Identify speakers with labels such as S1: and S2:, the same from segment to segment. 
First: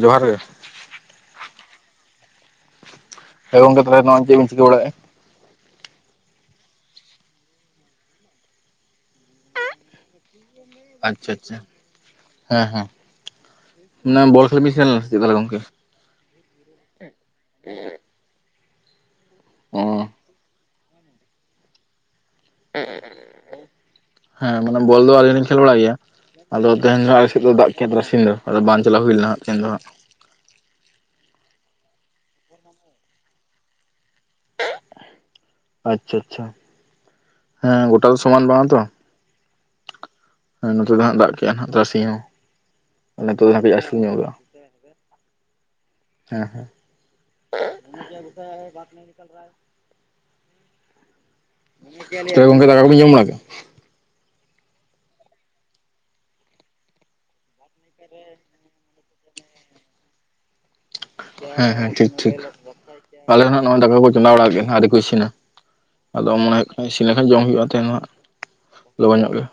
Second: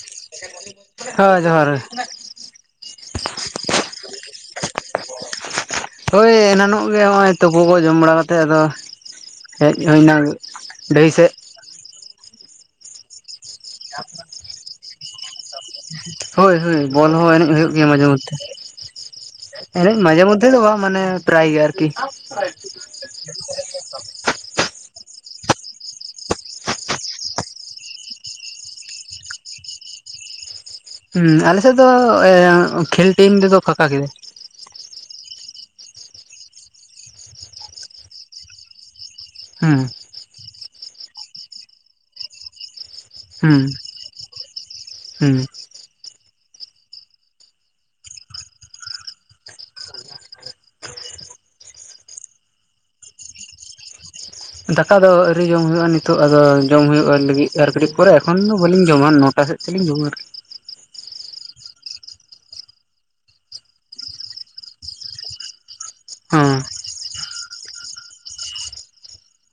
S1: ᱡᱚᱦᱟᱨ ᱜᱮ
S2: ᱦᱮᱸ ᱡᱚᱦᱟᱨ ᱜᱮ
S1: ᱦᱮ ᱜᱚᱱᱝᱠᱮ ᱪᱮᱛ ᱵᱮᱱ ᱪᱮᱠᱟ ᱵᱟᱨᱟᱭᱮᱛ-ᱟ
S2: ᱦᱳᱭ ᱮᱱᱟᱱᱚᱜ ᱜᱮ ᱦᱚᱜᱚᱭ ᱛᱳᱜᱳ ᱠᱚ ᱡᱚᱢ ᱵᱟᱲᱟ ᱠᱟᱛᱮᱫ ᱟᱫᱚ ᱦᱮᱡ ᱦᱩᱭᱱᱟ ᱰᱟᱹᱦᱤ ᱥᱮᱫ
S1: ᱟᱪᱪᱷᱟ ᱟᱪᱪᱷᱟ ᱦᱮᱸ ᱦᱮᱸ ᱾ ᱢᱟᱱᱮ ᱵᱚᱞ ᱠᱷᱮᱞ ᱵᱮᱱ ᱥᱮᱱ ᱞᱮᱱᱟ ᱛᱟᱦᱚᱞᱮ ᱜᱚᱝᱠᱮ?
S2: ᱦᱳᱭ ᱦᱳᱭ ᱵᱚᱞ ᱦᱚᱸ ᱮᱱᱮᱡ ᱦᱩᱭᱩᱜ ᱜᱮᱭᱟ ᱢᱟᱡᱷᱮ ᱢᱚᱫᱽᱫᱷᱮ ᱮᱱᱮᱡ ᱢᱟᱡᱷᱮ ᱢᱚᱫᱽᱫᱷᱮ ᱫᱚ ᱵᱟᱝ ᱢᱟᱱᱮ ᱯᱨᱟᱭ ᱜᱮ ᱟᱨᱠᱤ
S1: [inaudible] ᱦᱮᱸ ᱢᱟᱱᱮ ᱵᱚᱞ ᱫᱚ ᱟᱹᱞᱤᱧ ᱞᱤᱧ ᱠᱷᱮᱞ ᱵᱟᱲ ᱜᱮᱭᱟ ᱟᱫᱚ ᱛᱮᱦᱮᱧ ᱫᱚ ᱟᱞᱮ ᱥᱮᱫ ᱫᱚ ᱫᱟᱜ ᱠᱮᱫ ᱫᱚ ᱟᱫᱚ ᱵᱟᱝ ᱪᱟᱞᱟᱣ ᱦᱩᱭ ᱞᱮᱱᱟ ᱦᱟᱜ ᱫᱚ
S2: ᱦᱮᱸ ᱟᱞᱮᱥᱮᱫ ᱫᱚ ᱠᱷᱮᱞ ᱴᱤᱢ ᱨᱮᱫᱚ ᱯᱷᱟᱠᱟ ᱜᱤ
S1: ᱟᱪᱷᱟ ᱟᱪᱷᱟ ᱦᱮᱸ ᱜᱚᱴᱟ ᱫᱚ ᱥᱚᱢᱟᱱ ᱵᱟᱝ ᱛᱚ
S2: ᱦᱩᱸ
S1: [inaudible] ᱦᱮᱸ ᱱᱚᱛᱮ ᱫᱚ ᱦᱜ ᱫᱟᱜ ᱠᱼᱟ ᱛᱟᱨᱟ ᱥᱤᱧ ᱦᱚᱸ
S2: ᱦᱩᱸ
S1: [unintelligible] ᱧᱚᱜᱚᱜᱼᱟ
S2: ᱦᱩᱸ
S1: ᱦᱮᱸ [unintelligible] ᱛᱚᱵᱮ ᱜᱚᱢᱠᱮ ᱫᱟᱠᱟ ᱠᱚᱵᱮᱱ ᱡᱚᱢ ᱵᱟᱲᱟ ᱠᱮᱫᱟ
S2: ᱫᱟᱠᱟ ᱫᱚ ᱟᱣᱨᱤ ᱡᱚᱢ ᱦᱩᱭᱩᱜᱼᱟ ᱱᱤᱛᱚᱜ ᱫᱚ ᱡᱚᱢ ᱦᱩᱭᱩᱜᱼᱟ ᱞᱟᱹᱜᱤᱫ ᱟᱨ ᱠᱟᱹᱴᱤᱡ ᱯᱚᱨᱮ ᱮᱠᱷᱚᱱ ᱫᱚ ᱵᱟᱹᱞᱤᱧ ᱡᱮᱢᱚᱱ ᱱᱚᱴᱟ ᱥᱮᱫ ᱛᱮᱞᱤᱧ ᱨᱩᱣᱟᱹᱲ᱾
S1: ᱦᱮᱸ ᱦᱮᱸ ᱴᱷᱤᱠ ᱴᱷᱤᱠ ᱾ᱟᱞᱮ ᱦᱚᱸ ᱱᱚᱜ-ᱚᱭ ᱫᱟᱠᱟ ᱠᱚ ᱪᱚᱸᱫᱟ ᱵᱟᱲᱟ ᱜᱮ ᱟᱹᱣᱨᱤ ᱠᱚ ᱤᱥᱤᱱᱟ ᱟᱫᱚ
S2: ᱦᱮᱸ
S1: ᱢᱚᱱᱮ ᱦᱩᱭᱩᱜ ᱠᱟᱱᱟ ᱤᱥᱤᱱ ᱞᱮᱠᱷᱟᱱ ᱡᱚᱢ ᱦᱩᱭᱩᱜᱼᱟ, ᱛᱮᱦᱮᱱ ᱫᱚ ᱦᱟᱸᱜ ᱞᱚᱜᱚᱱ ᱧᱚᱜ ᱜᱮ᱾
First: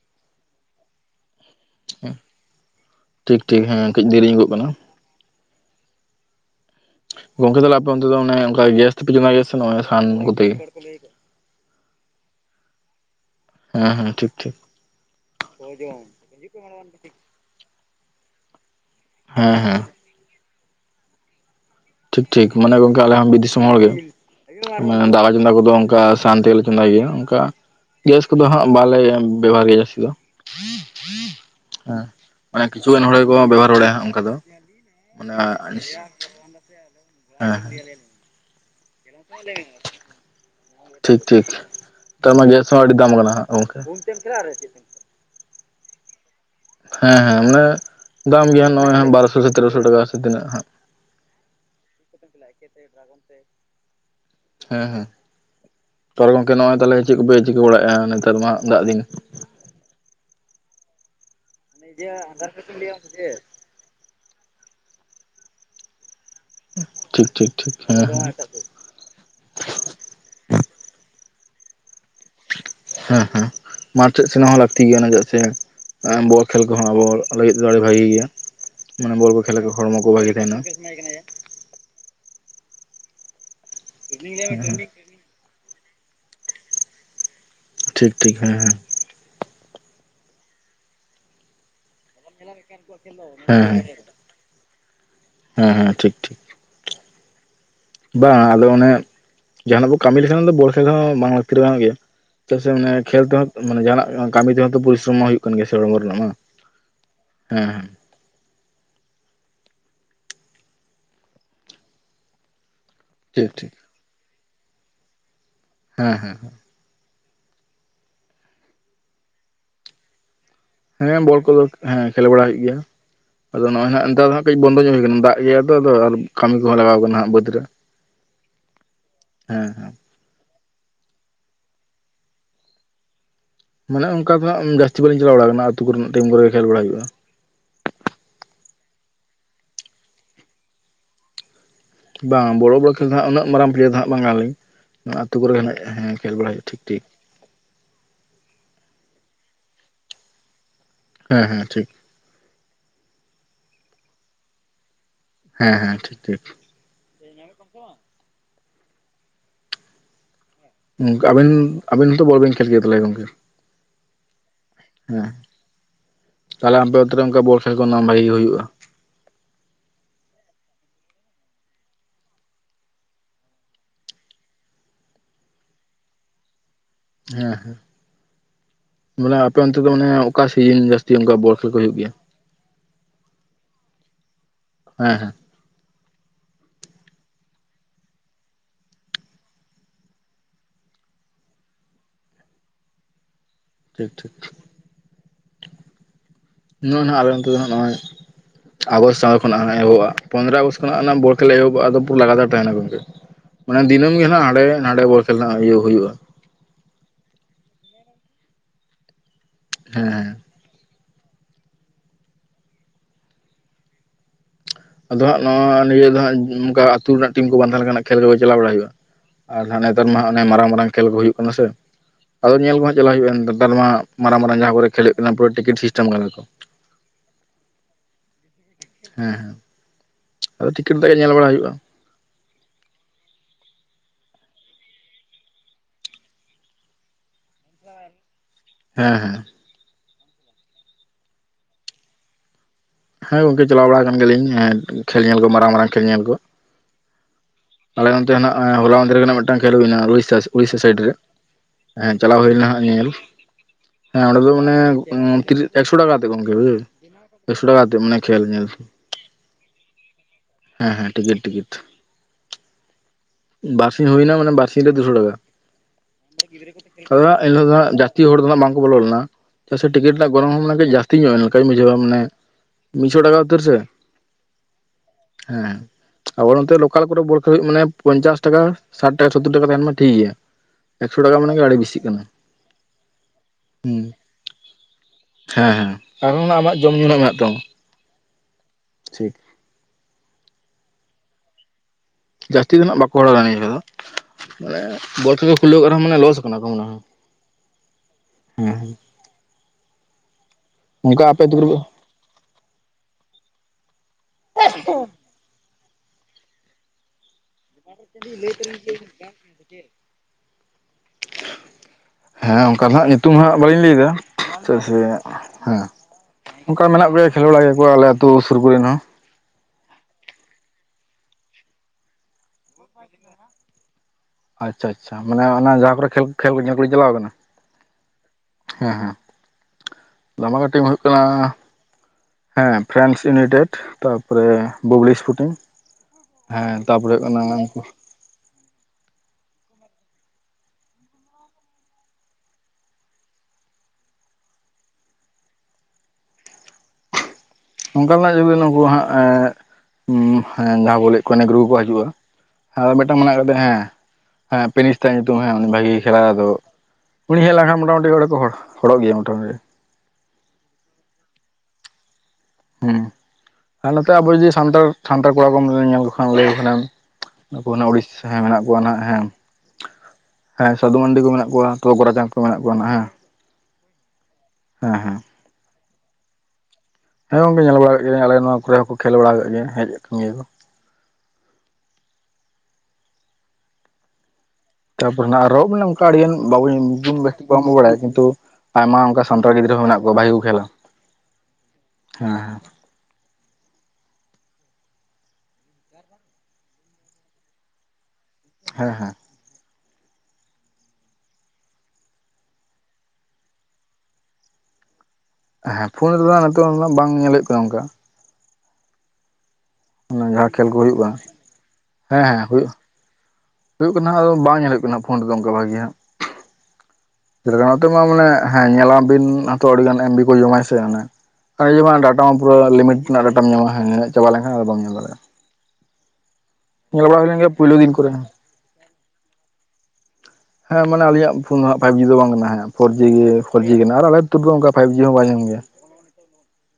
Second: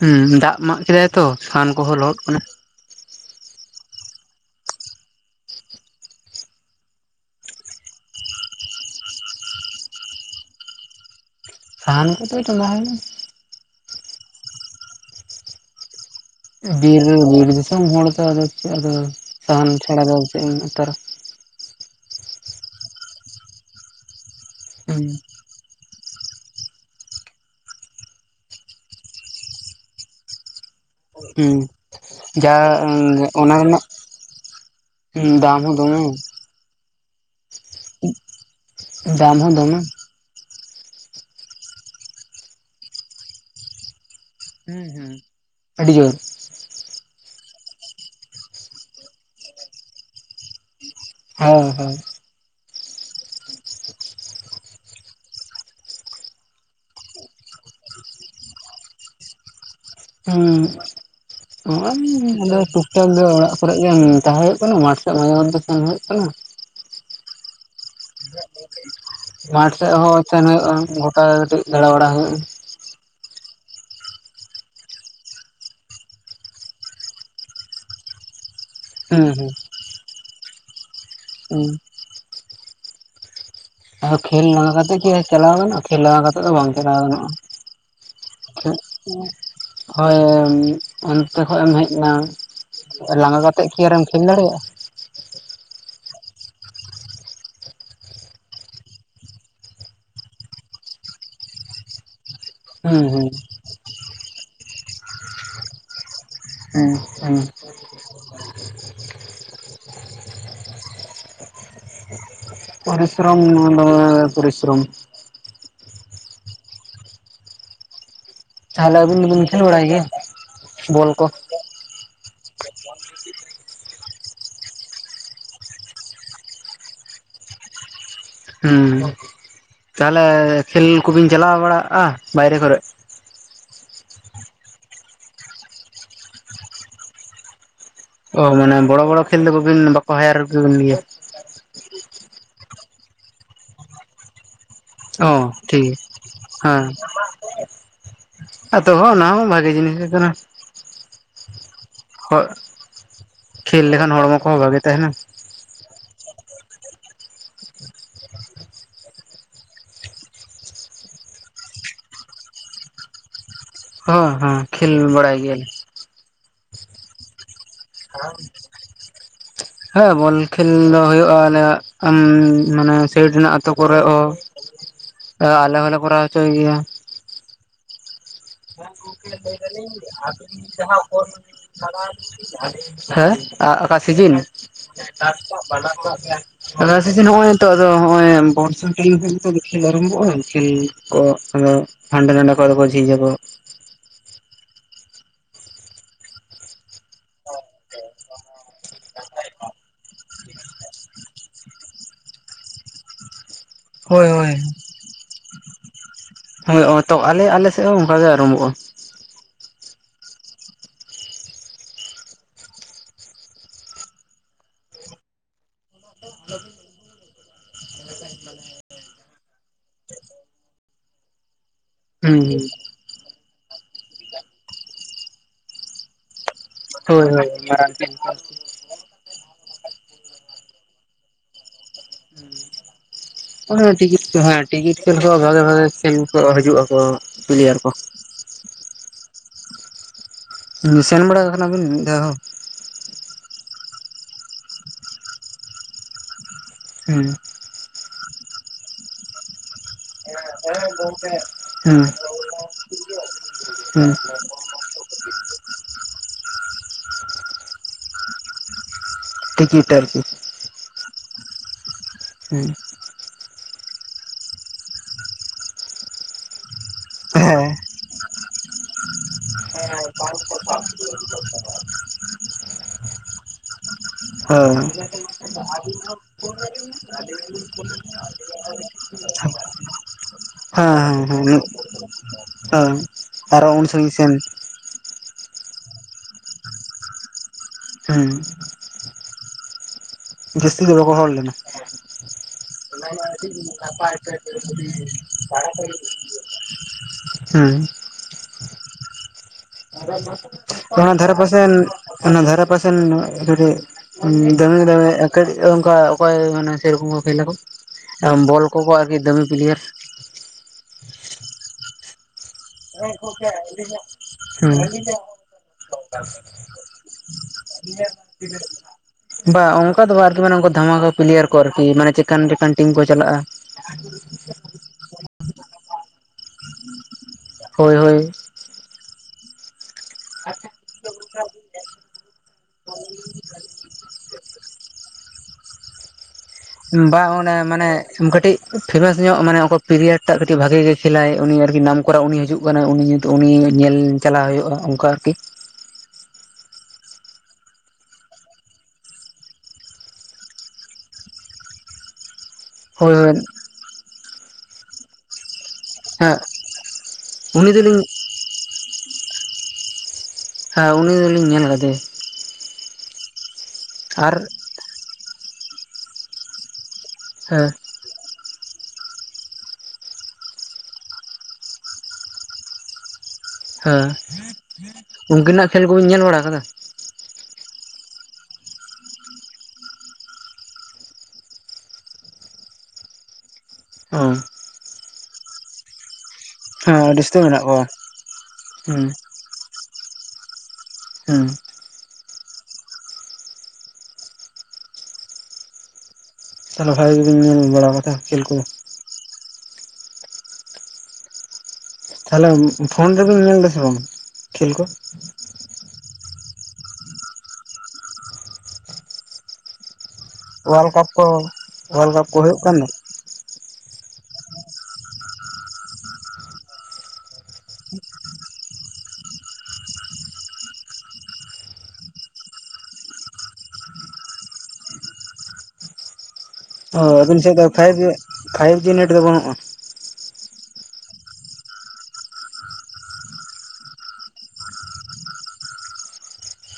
S2: ᱦᱩᱸ ᱫᱟᱜ ᱢᱟᱜ ᱠᱮᱫᱟᱭ ᱛᱚ ᱥᱟᱦᱟᱱ ᱠᱚᱦᱚᱸ ᱞᱚᱦᱚᱫ ᱠᱟᱱᱟ᱾
S1: ᱴᱷᱤᱠ ᱴᱷᱤᱠ ᱦᱮᱸ ᱠᱟᱹᱡ ᱫᱮᱨᱤ ᱧᱚᱜᱚᱜ ᱠᱟᱱᱟ᱾ ᱜᱚᱝᱠᱮ ᱛᱟᱦᱚᱞᱮ ᱟᱯᱮ ᱚᱱᱛᱮ ᱚᱱᱮ ᱜᱮᱥ ᱛᱮᱯᱮ ᱪᱚᱸᱫᱟᱭ ᱥᱮ ᱱᱚᱜ-ᱚᱭ ᱥᱟᱦᱟᱱ ᱠᱚᱛᱮ ᱜᱮ
S2: ᱥᱟᱦᱟᱱ ᱠᱚᱛᱮ ᱪᱚᱸᱫᱟ ᱦᱩᱭᱩᱜ-ᱟ᱾
S1: ᱦᱮᱸ ᱦᱮᱸ ᱴᱷᱤᱠ ᱴᱷᱤᱠ
S2: ᱵᱤᱨ, ᱵᱤᱨ ᱫᱤᱥᱚᱢ ᱦᱚᱲ ᱛᱚ ᱟᱫᱚ ᱪᱮᱫ ᱟᱫᱚ
S1: ᱦᱮᱸ
S2: ᱥᱟᱦᱟᱱ
S1: ᱦᱮᱸ
S2: ᱪᱷᱟᱲᱟ ᱫᱚ ᱪᱮᱫ ᱮᱢ ᱟᱛᱟᱨᱟ᱾
S1: ᱴᱷᱤᱠ ᱴᱷᱤᱠ ᱢᱟᱱᱮ ᱜᱚᱝᱠᱮ ᱟᱞᱮ ᱦᱚᱸ ᱵᱤᱨ ᱫᱤᱥᱚᱢ ᱦᱚᱲ ᱜᱮ ᱢᱟᱱᱮ
S2: ᱦᱩᱸ
S1: [inaudible] ᱚᱱᱟ ᱠᱚᱫᱚ ᱚᱱᱠᱟ ᱥᱟᱦᱟᱱ ᱛᱮᱜᱮ ᱞᱮ ᱪᱚᱸᱫᱟᱭ ᱜᱮᱭᱟ ᱚᱱᱠᱟ ᱜᱮᱥ ᱠᱚᱫᱚ ᱦᱟᱸᱜ ᱵᱟᱞᱮ ᱵᱮᱵᱚᱦᱟᱨ ᱜᱮᱭᱟ ᱡᱟᱹᱥᱛᱤ ᱫᱚ᱾
S2: ᱦᱩᱸ
S1: ᱦᱮᱸ
S2: ᱡᱟ
S1: ᱢᱟᱱᱮ ᱠᱤᱪᱷᱩᱜᱟᱱ ᱦᱚᱲ ᱜᱮᱠᱚ
S2: ᱚᱱᱟ
S1: ᱵᱮᱵᱚᱦᱟᱨ
S2: ᱨᱮᱱᱟᱜ
S1: ᱵᱟᱲᱟᱭᱟ ᱚᱱᱠᱟ ᱫᱚ ᱩᱱᱟ
S2: ᱫᱟᱢ ᱦᱚᱸ
S1: [unintelligible] ᱦᱮᱸᱮ
S2: ᱫᱚᱢᱮ ᱫᱟᱢ ᱦᱚᱸ ᱫᱚᱢᱮ
S1: ᱴᱷᱤᱠ ᱴᱷᱤᱠ ᱱᱮᱛᱟᱨ ᱢᱟ ᱜᱮᱥ ᱦᱚᱸ ᱟᱹᱰᱤ ᱫᱟᱢ ᱟᱠᱟᱱᱟ ᱦᱟᱸᱜ
S2: ᱦᱩᱸ ᱦᱮᱸ ᱟᱹᱰᱤ ᱡᱳᱨ᱾
S1: ᱦᱮᱸ ᱦᱮᱸ ᱢᱟᱱᱮ ᱫᱟᱢ ᱜᱮᱭᱟ ᱱᱚᱜᱼᱚᱭ ᱵᱟᱨᱚᱥᱚ ᱥᱮ ᱛᱮᱨᱚᱥᱚ ᱴᱟᱠᱟ ᱥᱮ ᱛᱤᱱᱟᱹᱜ ᱦᱟᱸᱜ
S2: ᱦᱮᱸ ᱦᱮᱸ
S1: [inaudible] ᱦᱮᱸ ᱦᱮᱸ [unintelligible] ᱜᱚᱝᱠᱮ ᱱᱚᱜᱼᱚᱭ ᱛᱟᱦᱚᱞᱮ ᱪᱮᱫ ᱠᱚᱯᱮ ᱪᱤᱠᱟᱹ ᱵᱟᱲᱟᱭᱮᱫᱼᱟ ᱱᱮᱛᱟᱨ ᱢᱟ ᱫᱟᱜ ᱫᱤᱱ
S2: ᱦᱮᱸ ᱱᱚᱜ-ᱚᱭ ᱢᱟᱱᱮ ᱴᱩᱠᱴᱟᱜ ᱜᱮ ᱚᱲᱟᱜ ᱛᱚᱨᱯᱚᱨᱮ ᱜᱮ ᱛᱟᱦᱮ ᱦᱩᱭᱩᱜ ᱠᱟᱱᱟ᱾ ᱠᱟᱴᱷᱟ ᱥᱮᱜ ᱢᱟᱡᱷᱮ ᱢᱚᱫᱫᱷᱮ ᱥᱮᱱ ᱦᱩᱭᱩᱜ ᱠᱟᱱᱟ᱾
S1: ᱴᱷᱤᱠ ᱴᱷᱤᱠ ᱴᱷᱤᱠ ᱦᱮᱸ ᱦᱮᱸ
S2: ᱢᱟᱴᱷ ᱥᱮᱫ ᱦᱚᱸ ᱥᱮᱱ ᱦᱩᱭᱩᱜᱼᱟ ᱾ᱜᱚᱰᱟ ᱠᱟᱹᱴᱤᱡ ᱫᱟᱬᱟ ᱵᱟᱲᱟ ᱦᱩᱭᱩᱜᱼᱟ᱾
S1: ᱦᱮᱸ ᱦᱮᱸ ᱢᱟᱴᱷ ᱥᱮᱫ ᱥᱮᱱ ᱦᱚᱸ ᱞᱟᱹᱠᱛᱤ ᱜᱮᱭᱟ ᱪᱮᱫᱟᱜ ᱥᱮ ᱵᱚᱞ ᱠᱷᱮᱞ ᱠᱚᱦᱚᱸ ᱟᱵᱚ ᱞᱟᱹᱜᱤᱫ ᱫᱚ ᱟᱹᱰᱤ ᱵᱷᱟᱜᱤ ᱜᱮᱭᱟ, ᱢᱟᱱᱮ ᱵᱚᱞ ᱠᱚ
S2: ᱦᱩᱸ
S1: ᱠᱷᱮᱞ ᱞᱮᱠᱷᱟᱱ ᱦᱚᱲᱢᱚ ᱠᱚ ᱵᱷᱟᱜᱮ ᱛᱟᱦᱮᱸᱱᱟ᱾
S2: ᱦᱩᱸ ᱠᱷᱮᱞ ᱞᱟᱸ ᱠᱟᱛᱮ ᱜᱮ ᱪᱟᱞᱟᱣ ᱜᱟᱱᱚᱜᱼᱟ ᱠᱷᱮᱞᱟ ᱠᱟᱛᱮ ᱫᱚ ᱵᱟᱝ ᱪᱟᱞᱟᱣ ᱜᱟᱱᱚᱜᱼᱟ
S1: ᱴᱷᱤᱠ ᱴᱷᱤᱠ ᱦᱮᱸ ᱦᱮᱸ
S2: ᱦᱳᱭ ᱚᱱᱛᱮ ᱠᱷᱚᱡ ᱮᱢ ᱦᱮᱡ ᱱᱟ, ᱞᱟᱸᱜᱟ
S1: ᱦᱮᱸ
S2: ᱠᱟᱛᱮᱜ ᱠᱤ ᱟᱨ ᱮᱢ ᱠᱷᱮᱞ ᱫᱟᱲᱮᱭᱟᱜᱼᱟ᱾
S1: ᱦᱮᱸ ᱦᱮᱸ ᱴᱷᱤᱠ ᱴᱷᱤᱠ ᱵᱟᱝ ᱟᱫᱚ ᱚᱱᱮ ᱡᱟᱦᱟᱱᱟᱜ ᱵᱚ ᱠᱟᱹᱢᱤ ᱞᱮᱠᱷᱟᱱ ᱵᱚᱞ ᱠᱷᱮᱞᱦᱚᱸ ᱵᱟᱝ ᱞᱟᱠᱛᱤ ᱠᱟᱱ ᱜᱮᱭᱟ᱾ ᱪᱮᱫᱟᱜ ᱥᱮ ᱢᱟᱱᱮ ᱠᱷᱮᱞ
S2: ᱦᱩᱸ
S1: ᱛᱮᱦᱚᱸ ᱢᱮ ᱡᱟᱦᱟᱱᱟᱜ ᱠᱟᱹᱢᱤ ᱛᱮᱦᱚᱸ ᱛᱚ ᱯᱚᱨᱤᱥᱨᱚᱢ ᱦᱩᱭᱩᱜ ᱠᱟᱱ ᱜᱮᱭᱟ ᱥᱮ ᱦᱚᱲᱢᱚ ᱨᱮᱱᱟᱜ ᱢᱟ᱾ ᱵᱟᱝ
S2: ᱦᱮᱸ
S1: ᱦᱮᱸ
S2: ᱯᱚᱨᱤᱥᱨᱚᱢ
S1: ᱴᱷᱤᱠ ᱴᱷᱤᱠ
S2: ᱫᱚᱢᱮ ᱯᱚᱨᱤᱥᱨᱚᱢ
S1: ᱦᱮᱸ ᱦᱮᱸ ᱦᱮᱸ
S2: ᱛᱟᱦᱚᱞᱮ ᱟᱵᱤᱱ ᱫᱚᱵᱤᱱ ᱠᱷᱮᱞ ᱵᱟᱲᱟᱭ ᱜᱮᱭᱟ?
S1: ᱦᱮᱸ ᱵᱚᱞ ᱠᱚᱫᱚ ᱦᱮᱸ ᱠᱷᱮᱞ ᱵᱟᱲᱟ ᱦᱩᱭᱩᱜ ᱜᱮᱭᱟ᱾ ᱟᱫᱚ ᱱᱚᱜᱼᱚᱭ ᱦᱟᱸᱜ ᱱᱮᱛᱟᱨ ᱫᱚ ᱠᱟᱹᱡ ᱵᱚᱱᱫᱚ ᱧᱚᱜ ᱦᱩᱭ ᱟᱠᱟᱱᱟ᱾ ᱫᱟᱜ ᱜᱮ ᱟᱫᱚ, ᱟᱫᱚ ᱟᱨ ᱠᱟᱹᱢᱤ ᱠᱚᱦᱚᱸ ᱞᱟᱜᱟᱣ ᱟᱠᱟᱱᱟ ᱦᱟᱸᱜ ᱵᱟᱹᱫᱽ ᱨᱮ [inaudible]
S2: ᱦᱮᱸ
S1: ᱦᱮᱸ ᱦᱮᱸ
S2: ᱛᱟᱦᱚᱞᱮ ᱠᱷᱮᱞ ᱠᱚᱵᱤᱱ ᱪᱟᱞᱟᱣ ᱵᱟᱲᱟᱜᱼᱟ ᱵᱟᱦᱨᱮ ᱠᱚᱨᱮ
S1: ᱢᱟᱱᱮ ᱚᱱᱠᱟ ᱫᱚ ᱦᱟᱸᱜ ᱡᱟᱹᱥᱛᱤ ᱵᱟᱹᱞᱤᱧ ᱪᱟᱞᱟᱣ ᱵᱟᱲᱟ ᱟᱠᱟᱱᱟ, ᱟᱛᱳ ᱠᱚᱨᱮᱱᱟᱜ ᱴᱤᱢ ᱠᱚᱨᱮ ᱜᱮ ᱠᱷᱮᱞ ᱵᱟᱲᱟ ᱦᱩᱭᱩᱜᱼᱟ᱾
S2: ᱚ ᱢᱟᱱᱮ ᱵᱚᱲᱚ ᱵᱚᱲᱚ ᱠᱷᱮᱞ ᱫᱚ ᱵᱟᱵᱮᱱ ᱵᱟᱠᱚ ᱦᱟᱭᱟᱨ ᱵᱮᱱ ᱜᱮᱭᱟ
S1: ᱵᱟᱝ ᱵᱚᱲᱚ ᱵᱚᱲᱚ ᱠᱷᱮᱞ ᱫᱚ ᱦᱟᱸᱜ ᱩᱱᱟᱹᱜ ᱢᱟᱨᱟᱝ ᱯᱞᱮᱭᱟᱨ ᱫᱚ ᱦᱟᱸᱜ ᱵᱟᱝ ᱠᱟᱱᱟᱞᱤᱧ᱾
S2: ᱚ
S1: ᱟᱛᱳ ᱠᱚᱜ ᱜᱮ ᱦᱟᱸᱜ
S2: ᱴᱷᱤᱠ
S1: ᱦᱮᱸ ᱠᱷᱮᱞ ᱵᱟᱲᱟᱭ ᱦᱩᱭᱩᱜᱼᱟ ᱴᱷᱤᱠ ᱴᱷᱤᱠ
S2: [inaudible] ᱟᱫᱚ ᱚᱱᱟ ᱦᱚᱸ ᱵᱷᱟᱜᱤ ᱡᱤᱱᱤᱥ ᱜᱮ ᱠᱟᱱᱟ
S1: ᱦᱮᱸ ᱦᱮᱸ ᱴᱷᱤᱠ
S2: ᱦ ᱠᱷᱮᱞ ᱞᱮᱠᱷᱟᱱ ᱦᱚᱲᱢᱚ ᱠᱚᱦᱚᱸ ᱵᱷᱟᱜᱤ ᱛᱟᱦᱮᱱᱟ
S1: ᱦᱮᱸ ᱦᱮᱸ ᱴᱷᱤᱠ ᱴᱷᱤᱠ ᱠᱚᱥ [inaudible] ᱟᱝᱠᱟ ᱟᱵᱤᱱ ᱦᱚᱸᱛᱚ ᱵᱚᱞ ᱵᱮᱱ ᱠᱷᱮᱞ ᱜᱮᱭᱟ ᱛᱟᱦᱚᱞᱮ ᱜᱚᱝᱠᱮ
S2: ᱦᱮ ᱦᱮᱸ ᱠᱷᱮᱞ
S1: ᱦᱮᱸ
S2: ᱵᱟᱲᱟᱭ ᱜᱮᱭᱟᱞᱤᱧ
S1: ᱛᱟᱦᱚᱞᱮ ᱟᱯᱮ ᱟᱛᱳ ᱨᱮ ᱚᱱᱠᱟ ᱵᱚᱞ ᱠᱷᱮᱞ ᱠᱚ ᱨᱮᱱᱟᱜ ᱵᱷᱟᱜᱤ ᱜᱮ
S2: ᱦᱮᱸ
S1: ᱦᱩᱭᱩᱜᱼᱟ
S2: [inaudible]
S1: [unintelligible]
S2: ᱦᱮᱸ ᱵᱚᱞ ᱠᱷᱮᱞ ᱫᱚ ᱦᱩᱭᱩᱜᱼᱟ ᱟᱞᱮ ᱢᱟᱱᱮ ᱥᱤᱟᱭᱴ ᱨᱮᱱᱟᱜ ᱟᱛᱳ ᱠᱚᱨᱮ ᱦᱚᱸ ᱟᱞᱮ ᱦᱚᱸᱞᱮ ᱠᱚᱨᱟᱣ ᱦᱚᱪᱚᱭ ᱜᱮᱭᱟ
S1: ᱦᱮᱸ ᱦᱮᱸ
S2: ᱦᱮᱸ ᱜᱚᱝᱠᱮ
S1: ᱢᱟᱱᱮ
S2: ᱞᱟᱹᱭ
S1: ᱟᱯᱮ ᱚᱱᱛᱮ ᱫᱚ
S2: ᱫᱟᱞᱤᱧ
S1: ᱢᱟᱱᱮ ᱚᱠᱟ
S2: ᱟᱹᱵᱤᱱ
S1: ᱥᱤᱡᱤᱱ
S2: ᱡᱟᱦᱟᱸ
S1: ᱡᱟᱹᱥᱛᱤ ᱚᱱᱠᱟ ᱵᱚᱞ ᱠᱷᱮᱞ ᱠᱚ ᱦᱩᱭᱩᱜ ᱜᱮᱭᱟ
S2: ᱦᱮᱸ ᱚᱠᱟ ᱥᱤᱡᱤᱱ
S1: ᱦᱮᱸ
S2: [unintelligible]
S1: ᱦᱮᱸ
S2: ᱪᱟᱜ ᱵᱟᱱᱟ ᱚ ᱜᱮᱭᱟ [unintelligible] ᱟ ᱥᱤᱡᱤᱱ ᱱᱚᱜᱚᱭ ᱛᱚ ᱟᱫᱚ ᱵᱚᱨᱥᱟ ᱛᱟᱭᱚᱢ ᱠᱷᱚᱱ ᱠᱷᱮᱞ ᱟᱨᱵᱷᱚᱜᱼᱟ ᱠᱷᱮᱞ ᱠᱚ ᱷᱟᱸᱱᱰᱮ ᱱᱟᱸᱰᱮ ᱠᱷᱚᱨᱮ ᱠᱚ ᱡᱷᱤᱡ ᱟᱠᱚ [inaudible]
S1: ᱴᱷᱤᱠ ᱴᱷᱤᱠ ᱱᱜᱼᱚᱭ ᱱᱟᱜ ᱟᱞᱮ ᱱᱚᱛᱮ ᱫᱚ ᱱᱟᱦᱟᱜ ᱱᱚᱜᱼᱚᱭ ᱟᱜᱚᱥᱴ ᱥᱟᱶ ᱠᱷᱚᱱᱟᱜ ᱮᱦᱚᱵᱚᱜᱼᱟ ᱯᱚᱸᱫᱽᱨᱚ ᱟᱜᱚᱥᱴᱚᱱᱟᱜ ᱵᱚᱞᱠᱷᱮᱞ ᱯᱚᱱᱮᱨᱚ ᱟᱜᱚᱥᱴ ᱠᱦᱚᱱᱟᱜ ᱮᱦᱚᱵᱚᱜᱼᱟ ᱟᱫᱚ ᱯᱩᱨᱟᱹ ᱞᱟᱜᱟᱛᱟᱨ ᱛᱟᱦᱮᱱᱟ ᱜᱚᱝᱠᱮ ᱫᱤᱱᱟᱹᱢ ᱜᱮ
S2: ᱦᱳᱭ
S1: ᱦᱟᱜ
S2: ᱦᱳᱭ
S1: ᱦᱟᱸᱰᱮ ᱱᱟᱸᱰᱮ ᱵᱚᱞᱠᱷᱮᱞ ᱠᱷ ᱤᱭᱟᱹ ᱦᱩᱭᱩᱜᱼᱟ
S2: ᱦᱳᱭ ᱛᱚ ᱟᱞᱮ ᱟᱞᱮᱥᱮᱫ ᱦᱚᱸ ᱚᱱᱠᱟ ᱜᱮ ᱟᱨᱟᱢᱵᱷᱚᱜᱼᱟ
S1: ᱦᱮᱸ ᱦᱮᱸ ᱟᱫᱚ ᱦᱟᱸᱜ ᱱᱚᱣᱟ ᱱᱤᱭᱟᱹ ᱫᱚ ᱦᱟᱸᱜ ᱚᱱᱠᱟ ᱟᱹᱛᱩ ᱨᱮᱱᱟᱜ ᱴᱤᱢ ᱠᱚ ᱵᱟᱝ ᱛᱟᱦᱮᱸ ᱞᱮᱱ ᱠᱷ ᱠᱷᱮᱞ ᱠᱚ ᱪᱟᱞᱟᱣ ᱵᱟᱲᱟ ᱦᱩᱭᱩᱜᱼᱟ ᱟᱨ ᱱᱟᱜ ᱱᱮᱛᱟᱨ ᱢᱟ ᱢᱟᱨᱟᱝ ᱢᱟᱨᱟᱝ ᱠᱷᱮᱞ ᱠᱚ ᱦᱩᱭᱩᱜ ᱠᱟᱱᱟ ᱥᱮ
S2: ᱦᱩᱸ
S1: ᱟᱫᱚ
S2: ᱦᱩᱸ
S1: ᱧᱮᱞ ᱠᱚ ᱦᱜ ᱪᱟᱞᱟᱜ ᱦᱩᱭᱩᱜᱼᱟ ᱱᱮᱛᱟᱨ ᱢᱟ ᱢᱟᱨᱟᱝ ᱢᱟᱨᱟᱝ ᱡᱟᱦᱟᱸ ᱠᱚᱨᱮ ᱠᱷᱮᱞ ᱦᱩᱭᱩᱜ ᱠᱟᱱᱟ ᱯᱩᱨᱟᱹ ᱴᱤᱠᱤᱴ ᱥᱤᱥᱴᱮᱢ ᱠᱟᱱᱟ ᱠᱚ
S2: ᱦᱳᱭ ᱦᱳ [unintelligible]
S1: ᱦᱮᱸ ᱦᱮᱸ ᱟᱫᱚ ᱴᱤᱠᱤᱴ ᱠᱟᱛᱮ ᱧᱮᱞ ᱵᱟᱲᱟ ᱦᱩᱭᱩᱜᱼᱟ
S2: ᱦᱮᱸ [unintelligible] ᱦᱮᱸ ᱴᱤᱠᱤᱴ ᱠᱚ ᱦᱮᱸ ᱴᱤᱠᱤᱴ ᱠᱷᱮᱞ ᱠᱚ ᱵᱷᱟᱜᱮ ᱵᱷᱟᱜᱮ ᱠᱷᱮᱞ ᱠᱚ ᱦᱤᱡᱩᱜᱼᱟᱠᱚ ᱯᱞᱮᱭᱟᱨ ᱠᱚ
S1: ᱦᱮᱸ ᱦᱮᱸ
S2: ᱥᱮᱱ ᱵᱟᱲᱟ ᱟᱠᱟᱱᱟ ᱵᱤᱱ ᱢᱤᱫ ᱫᱷᱟᱣ ᱦᱚᱸ
S1: ᱦᱮᱸ ᱜᱚᱝᱠᱮ ᱪᱟᱞᱟᱣ ᱵᱟᱲᱟ ᱠᱟᱱ ᱜᱮᱭᱟᱞᱤᱧ ᱠᱷᱮᱞ ᱧᱮᱞ ᱠᱚ ᱢᱟᱨᱟᱝ ᱢᱟᱨᱟᱝ ᱠᱷᱮᱞ ᱧᱮᱞ ᱠᱚ
S2: ᱦᱮᱸ
S1: ᱟᱞᱮ ᱱᱚᱛᱮ ᱦᱮᱱᱟᱜᱼᱟ ᱦᱚᱞᱟ ᱢᱟᱫᱤᱨ ᱨᱮᱱᱟᱜ ᱢᱤᱫᱴᱟᱝ ᱪᱟᱞᱩᱭᱱᱟ ᱩᱲᱤᱥᱥᱟ ᱩᱲᱤᱥᱥᱟ ᱥᱟᱭᱤᱰ ᱨᱮ
S2: ᱦᱩᱸ ᱦᱩᱸ
S1: ᱦᱮ ᱪᱟᱞᱟᱣ ᱦᱩᱭ ᱞᱮᱱᱟ ᱦᱟᱸᱜ ᱧᱮᱞ
S2: ᱦᱩᱸ
S1: ᱦᱮᱸ ᱚᱸᱰᱮ ᱫᱚ ᱢᱟᱱᱮ ᱮᱠᱥᱚ ᱴᱟᱠᱟ ᱠᱟ ᱠᱟᱛᱮᱫ ᱜᱚᱢᱠᱮ ᱵᱩᱡᱦᱟᱹᱣ [unintelligible] [inaudible] ᱢᱟᱱᱮ ᱠᱷᱮᱞ ᱧᱮᱞ
S2: ᱴᱤᱠᱤᱴ ᱟᱨᱠᱤ
S1: ᱦᱮᱸ ᱦᱮᱸ ᱴᱤᱠᱤᱴ ᱴᱤᱠᱤᱴ
S2: ᱦᱮᱸ
S1: ᱵᱟᱨᱥᱤᱧ ᱦᱩᱭᱱᱟ ᱢᱟᱱᱮ ᱵᱟᱨᱥᱤᱧ ᱨᱮ ᱫᱩᱭᱥᱚ ᱴᱟᱠᱟ ᱟᱫᱚ ᱮᱱ ᱦᱤᱞᱳᱜ
S2: ᱦᱮᱸ
S1: ᱫᱚ ᱦᱟᱜ ᱡᱟᱹᱥᱛᱤ ᱦᱚᱲ ᱫᱚ ᱦᱟᱜ ᱵᱟᱝᱠᱚ ᱵᱚᱞᱚ ᱞᱮᱱᱟ ᱪᱮᱫᱟᱜ ᱥᱮ ᱴᱤᱠᱤᱴ ᱨᱮᱱᱟᱜ ᱜᱚᱱᱚᱝ ᱦᱚᱸ ᱴᱤᱠᱤᱴ ᱨᱮᱱᱟᱜ ᱜᱚᱱᱚᱝ ᱦᱚᱸ ᱡᱟᱹᱥᱛᱤ ᱧᱚᱜᱼᱟ ᱞᱮᱠᱟᱧ ᱵᱩᱡᱷᱟᱹᱣᱟ ᱢᱟᱱᱮ ᱢᱤᱫᱥᱚ ᱴᱟᱠᱟ ᱩᱛᱟᱹᱨ ᱥᱮ
S2: ᱦᱳᱭ
S1: ᱦᱮᱸ ᱟᱵᱚ ᱱᱚᱛᱮ ᱞᱳᱠᱟᱞ ᱠᱚᱨᱮ ᱵᱚᱞ ᱠᱷᱮᱞ ᱦᱩᱭᱩᱜ ᱢᱟᱱᱮ ᱯᱚᱧᱪᱟᱥ ᱴᱟᱠᱟ ᱥᱟᱴ ᱴᱟᱠᱟ ᱥᱳᱛᱛᱳ ᱴᱟᱠᱟ ᱛᱮ ᱮᱢ ᱢᱮ ᱴᱷᱤᱠ ᱜᱮᱭᱟ
S2: ᱦᱮᱸ
S1: ᱮᱠᱥᱚ ᱴᱟᱠᱟ
S2: ᱦᱮᱸ
S1: ᱢᱟᱱᱮ ᱜᱮ
S2: ᱦᱮᱸ
S1: ᱟᱹᱰᱤ ᱵᱮᱥᱤᱜ ᱠᱟᱱᱟ
S2: ᱦᱮᱸ ᱟᱨᱚ ᱩᱱ
S1: ᱦᱩᱸ
S2: ᱥᱟᱹᱜᱤᱧ ᱥᱮᱱ
S1: ᱦᱮᱸ ᱦᱮᱸ ᱟᱨᱚ ᱚᱱᱟ ᱟᱢᱟᱜ ᱡᱚᱢ ᱧᱩᱩ ᱱᱟᱜ ᱢᱮᱱᱟᱜ ᱛᱟᱢ᱾
S2: ᱦᱩᱸ᱾
S1: ᱴᱷᱤᱠ᱾
S2: ᱡᱟᱹᱥᱛᱤ [unintelligible] ᱞᱮᱱᱟ᱾
S1: [inaudible] ᱡᱟᱹᱥᱛᱤ ᱫᱚ ᱱᱟᱜ ᱵᱟᱠᱚ ᱨᱚᱲᱟ ᱱᱤᱭᱟᱹ᱾ ᱠᱚᱫᱚ ᱢᱟᱱᱮ [unintelligible]
S2: ᱦᱩᱸ
S1: ᱦᱮᱸ
S2: ᱚᱱᱟ
S1: ᱚᱱᱠᱟ
S2: ᱫᱷᱟᱨᱮ
S1: ᱟᱯᱮ ᱟᱹᱛᱩ
S2: ᱯᱟᱥᱮᱱ
S1: ᱠᱚᱨᱮ
S2: ᱚᱱᱟ ᱫᱷᱟᱨᱮ ᱯᱟᱥᱮᱱ ᱫᱚᱢᱮ ᱫᱚᱢᱮ ᱮ ᱠᱟᱹᱴᱤᱡ ᱚᱱᱠᱟ ᱚᱠᱚᱭ ᱢᱟᱱᱮ ᱥᱮᱨᱚᱠᱚᱢ ᱠᱷᱮᱞᱟ ᱠᱚ? ᱟᱢ ᱵᱚᱞ ᱠᱚᱠᱚ ᱟᱨᱠᱤ ᱫᱟᱹᱟᱢᱤ ᱯᱞᱭᱟᱹᱨ
S1: ᱦᱮᱸ ᱚᱱᱠᱟ ᱱᱟᱜ ᱧᱩᱛᱩᱢ ᱦᱟᱸᱜ ᱵᱟᱹᱞᱤᱧ ᱞᱟᱹᱭᱫᱟ᱾ ᱪᱮᱫᱟᱜ ᱥᱮ
S2: ᱦᱮᱸ
S1: ᱦᱮᱸ, ᱚᱱᱠᱟ ᱢᱮᱱᱟᱜ ᱠᱚ ᱜᱮᱭᱟ ᱠᱷᱮᱞ ᱵᱟᱲᱟᱭ ᱜᱮᱭᱟ ᱠᱚ ᱟᱞᱮ ᱟᱹᱛᱩ ᱥᱩᱨ ᱠᱚᱨᱮᱱ ᱦᱚᱸ
S2: ᱵᱟ ᱚᱱᱠᱟ ᱫᱚ ᱵᱟ ᱟᱨᱠᱤ ᱢᱟᱱᱮ ᱚᱱᱠᱚ ᱫᱷᱟᱢᱟᱠᱟ ᱯᱞᱮᱭᱟᱨ ᱠᱚ ᱟᱨᱠᱤ ᱢᱟᱱᱮ ᱪᱤᱠᱟᱱ ᱴᱤᱠᱟᱱ ᱴᱤᱢ ᱠᱚ ᱪᱟᱞᱟᱜᱼᱟ᱾ [inaudible]
S1: ᱟᱪᱷᱟ ᱟᱪᱷᱟ ᱢᱟᱱᱮ ᱚᱱᱟ ᱡᱟᱦᱟᱸ ᱠᱚᱨᱮ ᱠᱷᱮᱞ ᱠᱷᱮᱞ ᱠᱚ ᱠᱚᱧ ᱠᱚ ᱵᱮᱱ ᱪᱟᱞᱟᱣ ᱟᱠᱟᱱᱟ?
S2: ᱦᱳᱭ ᱦᱳᱭ᱾
S1: ᱦᱮᱸ ᱦᱮᱸ᱾ [inaudible] ᱴᱤᱢ ᱦᱳᱭᱳᱜ ᱠᱟᱱᱟ ᱦᱮᱸ ᱯᱷᱨᱮᱱᱥ ᱭᱩᱱᱤᱴᱮᱰ ᱛᱟᱵᱽ ᱛᱟᱯᱚᱨᱮ ᱵᱩᱜᱽᱲᱤᱥ ᱯᱷᱩᱴᱤᱝ ᱦᱮᱸ ᱛᱟᱯᱚᱨᱮ ᱦᱳᱭᱳᱜ
S2: ᱵᱟ
S1: ᱠᱟᱱᱟ
S2: ᱚᱱᱮ ᱢᱟᱱᱮ ᱠᱟᱹᱴᱤᱡ ᱯᱷᱮᱢᱟᱥ ᱧᱚᱜ ᱢᱟᱱᱮ ᱚᱠᱟ ᱯᱮᱨᱤᱭᱟᱰ ᱴᱟᱜ ᱠᱟᱹᱴᱤᱡ ᱵᱷᱟᱜᱤ ᱜᱮ ᱠᱷᱮᱞᱟᱭ ᱩᱱᱤ ᱟᱨᱠᱤ ᱱᱟᱢ ᱠᱚᱨᱟ ᱩᱱᱤ ᱦᱤᱡᱩᱜ ᱠᱟᱱᱟ ᱩᱱᱤ, ᱩᱱᱤ ᱧᱮᱞ ᱪᱟᱞᱟᱜ ᱦᱩᱭᱩᱜᱼᱟ ᱚᱱᱠᱟ ᱟᱨᱠᱤ
S1: ᱚᱱᱠᱟᱱᱟᱜ ᱡᱩᱜᱤ ᱱᱩᱠᱩ ᱦᱟᱸᱜ ᱮᱻ ᱩᱸᱻ ᱦᱮᱸ ᱡᱟᱦᱟᱸ ᱵᱳ ᱞᱟᱹᱭᱮᱫ ᱠᱚᱣᱟ ᱱᱮᱜᱽᱨᱩ ᱠᱚ ᱦᱟᱹᱡᱩᱜᱼᱟ᱾ ᱟᱨ ᱢᱤᱫ
S2: ᱦᱳᱭ
S1: ᱴᱟᱝ
S2: ᱦᱳᱭ
S1: ᱢᱮᱱᱟᱜ ᱠᱟᱫᱤ ᱦᱮᱸ ᱦᱮᱸ᱾ ᱯᱤᱱᱤᱥ ᱛᱟᱭ ᱧᱩᱛᱩᱢ ᱦᱮᱸ ᱩᱱᱤ ᱵᱷᱟᱹᱜᱤᱭ ᱠᱷᱮᱞᱟ
S2: ᱦᱮᱸ
S1: ᱟᱫᱚ ᱩᱱᱤ ᱦᱮᱡ ᱞᱮᱱᱠᱷᱟᱱ ᱢᱚᱴᱟᱢᱩᱴᱤ ᱚᱸᱰᱮ ᱠᱚ ᱦᱚᱲ ᱦᱚᱲᱚᱜ ᱜᱮᱭᱟ ᱢᱚᱴᱟᱢᱩᱴᱤ᱾
S2: ᱦᱮᱸ ᱩᱱᱤ ᱫᱚᱞᱤᱧ ᱧᱮᱞ ᱠᱟᱫᱮ
S1: ᱦᱩᱸ ᱟᱨ ᱱᱚᱛᱮ ᱟᱵᱚ ᱡᱩᱫᱤ ᱥᱟᱱᱛᱟᱲ ᱥᱟᱱᱛᱟᱲ ᱠᱚᱲᱟ ᱠᱚᱢ ᱧᱮᱞ ᱠᱚ ᱠᱷᱟᱱ ᱞᱟᱹᱭ ᱠᱚ ᱠᱷᱟᱱᱢ
S2: ᱦᱮᱸ
S1: ᱱᱳᱠᱳ ᱱᱟᱜ ᱩᱲᱤᱥᱥᱟ ᱢᱮᱱᱟᱜ ᱠᱚᱶᱟ ᱱᱟᱦᱟᱜ ᱦᱮᱸ ᱦᱮᱸ ᱥᱟᱫᱩ ᱢᱟᱱᱰᱤ ᱠᱚ ᱢᱮᱱᱟᱜ ᱠᱚᱣᱟ ᱛᱚ ᱜᱳᱨᱟᱪᱟᱸᱫᱽ ᱠᱚ ᱢᱮᱱᱟᱜ ᱠᱚᱣᱟ ᱱᱟ ᱦᱮᱸ
S2: ᱦᱮᱸ
S1: ᱦᱮᱸ ᱦᱮᱸ
S2: ᱩᱱᱠᱤᱱᱟᱜ ᱠᱷᱮᱞ ᱠᱩᱵᱮᱱ ᱧᱮᱞ ᱵᱟᱲᱟ ᱠᱟᱫᱟ?
S1: ᱦᱮᱸ ᱜᱚᱝᱠᱮ ᱧᱮᱞ ᱵᱟᱲᱟ ᱠᱮᱫ ᱜᱮᱭᱟᱧ ᱟᱞᱮ ᱱᱚᱶᱟ ᱠᱚᱨᱮ ᱦᱚᱸᱠᱚ ᱠᱷᱮᱞ ᱵᱟᱲᱟ ᱠᱟᱫ ᱜᱮᱭᱟ ᱦᱮᱡ ᱟᱠᱟᱱ ᱜᱮᱭᱟ ᱠᱚ᱾
S2: ᱚᱸᱻ
S1: ᱛᱟᱨᱯᱚᱨᱮ ᱱᱟᱜ ᱟᱨᱚ ᱚᱱᱮ ᱚᱱᱠᱟ ᱟᱹᱰᱤᱜᱟᱱ ᱵᱟᱵᱳ
S2: ᱦᱮᱸ
S1: ᱧᱩᱛᱩᱢ
S2: ᱟᱹᱰᱤ ᱩᱥᱛᱟᱹᱭ ᱢᱮᱱᱟᱜ
S1: ᱵᱟᱵᱚᱱ
S2: ᱠᱚᱣᱟ᱾
S1: ᱵᱟᱲᱟᱭᱟ ᱠᱤᱱᱛᱩ
S2: ᱦᱩᱸ
S1: ᱟᱭᱢᱟ ᱚᱱᱠᱟ ᱥᱟᱱᱛᱟᱲ ᱜᱤᱫᱽᱨᱟᱹ ᱦᱚᱸ ᱢᱮᱱᱟᱜ ᱠᱚᱣᱟ ᱵᱷᱟᱜᱤ ᱠᱚ ᱠᱷᱮᱞᱟ᱾
S2: ᱦᱩᱸ
S1: ᱦᱮᱸ ᱦᱮᱸ᱾
S2: ᱛᱟᱦᱞᱮ ᱵᱷᱟᱜᱮ ᱜᱮᱵᱮᱱ ᱧᱮᱞ ᱵᱟᱲᱟ ᱠᱟᱫᱟ ᱠᱷᱮᱞ ᱠᱚ?
S1: ᱦᱮᱸ ᱦᱮᱸ᱾
S2: ᱛᱟᱦᱞᱮ ᱯᱷᱳᱱ ᱨᱮᱵᱮᱱ ᱧᱮᱞ ᱫᱟ ᱥᱮ ᱵᱟᱝ ᱠᱷᱮᱞ ᱠᱚ?
S1: ᱦᱮᱸ ᱯᱷᱳᱱ ᱨᱮᱫᱚ ᱦᱟᱸᱜ ᱱᱤᱛᱚᱜ ᱫᱚ ᱦᱟᱸᱜ ᱵᱟᱝ ᱧᱮᱞ ᱦᱳᱭᱳᱜ ᱠᱟᱱᱟ ᱚᱱᱠᱟ᱾ ᱚᱱᱟ ᱡᱟᱦᱟᱸ ᱠᱷᱮᱞ ᱠᱚ
S2: ᱳᱣᱟᱨᱞᱰ ᱠᱟᱯ
S1: ᱦᱩᱭᱩᱜᱼᱟ ᱠᱟᱱᱟ,
S2: ᱳᱣᱟᱨᱞᱰ
S1: ᱦᱮᱸ
S2: ᱠᱟᱯ ᱠᱚ
S1: ᱦᱮᱸ ᱦᱩᱭᱩᱜ
S2: ᱠᱟᱱ ᱫᱚ
S1: ᱦᱩᱭᱩᱜ ᱠᱟᱱᱟ ᱟᱫᱚ ᱵᱟᱝ ᱧᱮᱞ ᱦᱩᱭᱩᱜ ᱠᱟᱱᱟ ᱯᱷᱳᱱ ᱨᱮᱫᱚ ᱚᱱᱠᱟ ᱵᱷᱟᱜᱮ ᱦᱟᱜ᱾ ᱪᱮᱫᱟ ᱱᱚᱛᱮ ᱢᱟ ᱢᱟᱱᱮ ᱦᱮᱸ ᱧᱮᱞᱟ ᱵᱤᱱ ᱟᱛᱚ ᱟᱹᱰᱤ ᱜᱟᱱ ᱮᱢ ᱵᱤ ᱠᱚ ᱡᱚᱢᱟᱭ ᱥᱮ ᱚᱱᱮ᱾ [inaudible] ᱵᱟᱝ ᱰᱟᱴᱟ ᱚᱸ ᱯᱩᱨᱟᱹ ᱞᱤᱢᱤᱴ ᱨᱮᱱᱟᱜ ᱰᱟᱴᱟᱢ ᱧᱟᱢᱟ ᱦᱮᱸ ᱪᱟᱵᱟ ᱞᱮᱠᱷᱟᱱ ᱟᱨ ᱵᱟᱢ ᱧᱮᱞ ᱫᱟᱲᱮᱜᱼᱟ᱾
S2: ᱚᱻ
S1: ᱦᱩᱭ ᱞᱮᱱ
S2: ᱟᱵᱤᱱ
S1: ᱜᱮᱭᱟ
S2: ᱥᱮᱫ ᱫᱚ
S1: ᱯᱳᱭᱞᱳ ᱫᱤᱱ
S2: ᱯᱷᱟᱭᱤᱵ
S1: ᱠᱚᱨᱮ
S2: ᱡᱤ ᱯᱷᱟᱭᱤᱵ ᱡᱤ ᱱᱮᱴ ᱫᱚ ᱵᱟᱹᱱᱩᱜᱼᱟ?
S1: ᱦᱮᱸ ᱢᱟᱱᱮ ᱟᱞᱤᱧᱟᱜ ᱯᱷᱳᱱ ᱦᱟᱸᱜ ᱯᱷᱟᱭᱤᱵᱽ ᱡᱤ ᱫᱚ ᱵᱟᱝ ᱠᱟᱱᱟ ᱦᱮᱸ ᱯᱷᱳᱨ ᱡᱤ ᱜᱮ ᱯᱷᱳᱚᱨ ᱡᱤ ᱠᱟᱱᱟ ᱟᱨ ᱟᱞᱮ ᱟᱛᱩ ᱨᱮᱫᱚ ᱚᱱᱠᱟ ᱯᱷᱟᱭᱤᱵᱽ ᱡᱤ ᱦᱚᱸ ᱵᱟᱭ ᱧᱟᱢ ᱜᱮᱭᱟ᱾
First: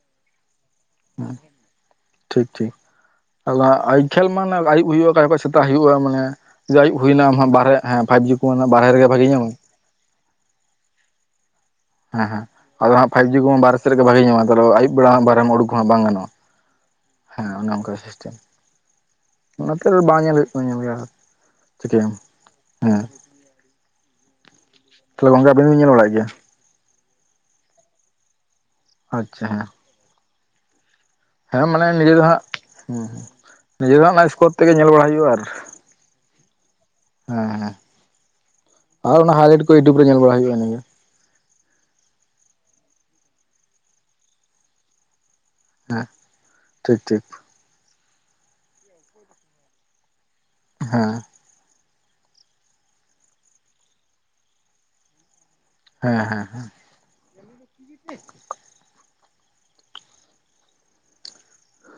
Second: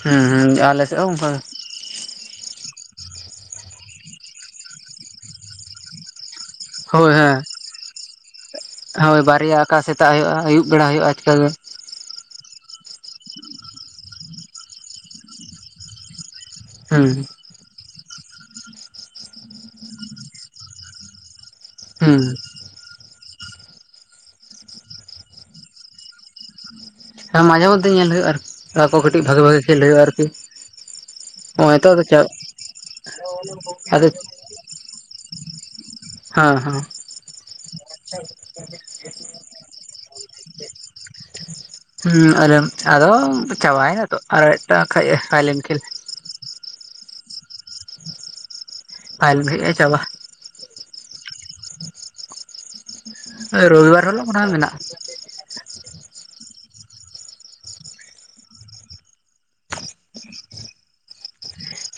S2: ᱦᱢᱸ ᱦᱢᱸ ᱟᱞᱮ ᱥᱮᱫ ᱦᱚᱸ ᱚᱱᱠᱟ ᱜᱮ᱾
S1: ᱴᱷᱤᱠ ᱴᱷᱤᱠ, ᱟᱫᱚ ᱦᱟᱸᱜ ᱟᱭ ᱠᱷᱮᱞ ᱢᱟ ᱟᱭᱩᱵ ᱦᱩᱭᱩᱜ ᱟ ᱚᱠᱟ ᱡᱚᱠᱷᱮᱡ ᱥᱮᱛᱟᱜ ᱦᱩᱭᱩᱜᱼᱟ ᱢᱟᱱᱮ᱾ ᱡᱟ ᱟᱭᱩᱵ
S2: ᱦᱳᱭ
S1: ᱦᱩᱭᱱᱟ
S2: ᱦᱮᱸ
S1: ᱢᱟ ᱵᱟᱦᱨᱮ ᱦᱮᱸ ᱯᱷᱟᱭᱩᱵ ᱡᱩ ᱾
S2: ᱦᱳᱭ ᱵᱟᱨᱭᱟ ᱟᱠᱟ ᱥᱮᱛᱟᱜ ᱦᱩᱭᱩᱜᱼᱟ ᱟᱭᱩᱵ ᱵᱮᱲᱟ ᱦᱩᱭᱩᱜᱼᱟ ᱟᱪᱠᱟᱜᱮ
S1: ᱦᱮᱸ ᱦᱮᱸ ᱟᱨᱦᱚ ᱦᱟᱜ ᱯᱷᱟᱭᱤᱵ ᱡᱤ ᱠᱚ ᱵᱟᱨᱦᱮ ᱥᱮᱫ ᱨᱮᱜᱮ ᱵᱷᱟᱜᱤ ᱧᱟᱢᱟᱭ ᱟᱭᱩᱵ ᱵᱮᱲᱟ ᱵᱟᱦᱨᱮ ᱩᱰᱩᱠ ᱠᱚᱦᱚᱸ ᱵᱟᱝ ᱜᱟᱱᱚᱜᱼᱟ ᱾
S2: ᱦᱮᱸ
S1: ᱦᱮᱸ ᱚᱱᱮ ᱚᱱᱠᱟ ᱥᱤᱥᱴᱮᱢ ᱚᱱᱟᱛᱮ ᱵᱟᱝ ᱧᱮᱞ ᱦᱩᱭᱩᱜ ᱠᱟᱱᱟ ᱧᱮᱞ ᱜᱮ ᱟᱨᱦᱚ ᱪᱤᱠᱟᱹᱭᱟᱢ?
S2: ᱦᱩᱸ
S1: ᱦᱮᱸ ᱾ ᱛᱟᱦᱞᱮ ᱜᱚᱝᱠᱮ ᱟᱵᱤᱱ ᱵᱤᱱ ᱧᱮᱞ ᱵᱟᱲᱟᱜ ᱜᱮᱭᱟ?
S2: ᱦᱮᱸ ᱢᱟᱡᱷᱮ-ᱢᱚᱫᱽᱫᱮ ᱧᱮᱞ ᱦᱩᱭᱩᱜᱼᱟ ᱟᱨ ᱠᱤ ᱠᱟᱹᱴᱤᱡ ᱵᱷᱟᱜᱤ
S1: ᱟᱪᱪᱷᱟ
S2: ᱵᱷᱟᱜᱤ
S1: ᱦᱮᱸ
S2: ᱠᱷᱮᱞ ᱦᱩᱭᱩᱜ ᱟᱨᱠᱤ ᱾
S1: ᱦᱮᱸ ᱢᱟᱱᱮ ᱱᱤᱡᱮ ᱫᱚ ᱦᱟᱸᱜ ᱱᱤᱡᱮ ᱫᱚ
S2: ᱟᱫᱚ
S1: ᱦᱟᱜ ᱞᱟᱭᱤᱵ ᱤᱥ ᱛᱮᱜᱮ ᱧᱮᱞ ᱵᱟᱲᱟᱭ ᱦᱩᱭᱩᱜᱼᱟ ᱟᱨ
S2: ᱦᱮᱸ ᱦᱮᱸ
S1: ᱾ ᱦᱮᱸ ᱦᱮᱸ᱾ ᱟᱨ ᱚᱱᱟ ᱦᱟᱭᱞᱟᱭᱤᱴ ᱠᱚ ᱩᱴᱩᱵᱽ ᱨᱮ ᱧᱮᱞ ᱵᱟᱲᱟ ᱦᱩᱭᱩᱜᱼᱟ ᱤᱱᱟ ᱜᱮ ᱾
S2: ᱦᱩᱸ ᱟᱨ ᱟᱨᱦᱚ ᱪᱵᱟᱭᱱᱟ ᱛᱚ ᱟᱨ ᱢᱤᱫᱴᱟᱝ ᱠᱷᱟᱡᱜᱮ ᱯᱦᱟᱹᱱᱮᱞ ᱠᱷᱮᱞ ᱾
S1: ᱴᱷᱤᱠ ᱴᱷᱤᱠ ᱾
S2: ᱯᱟᱭᱞ ᱵᱷ ᱪᱟᱵᱟ [unintelligible]
S1: ᱦᱮᱸ
S2: ᱨᱚᱵᱤᱵᱟᱨ ᱦᱤᱞᱳᱜ ᱚᱱᱟ ᱢᱮᱱᱟᱜᱼᱟ
S1: ᱦᱮᱸ ᱦᱮᱸ ᱦᱮᱸ ᱡᱤᱛᱮᱥ [unintelligible]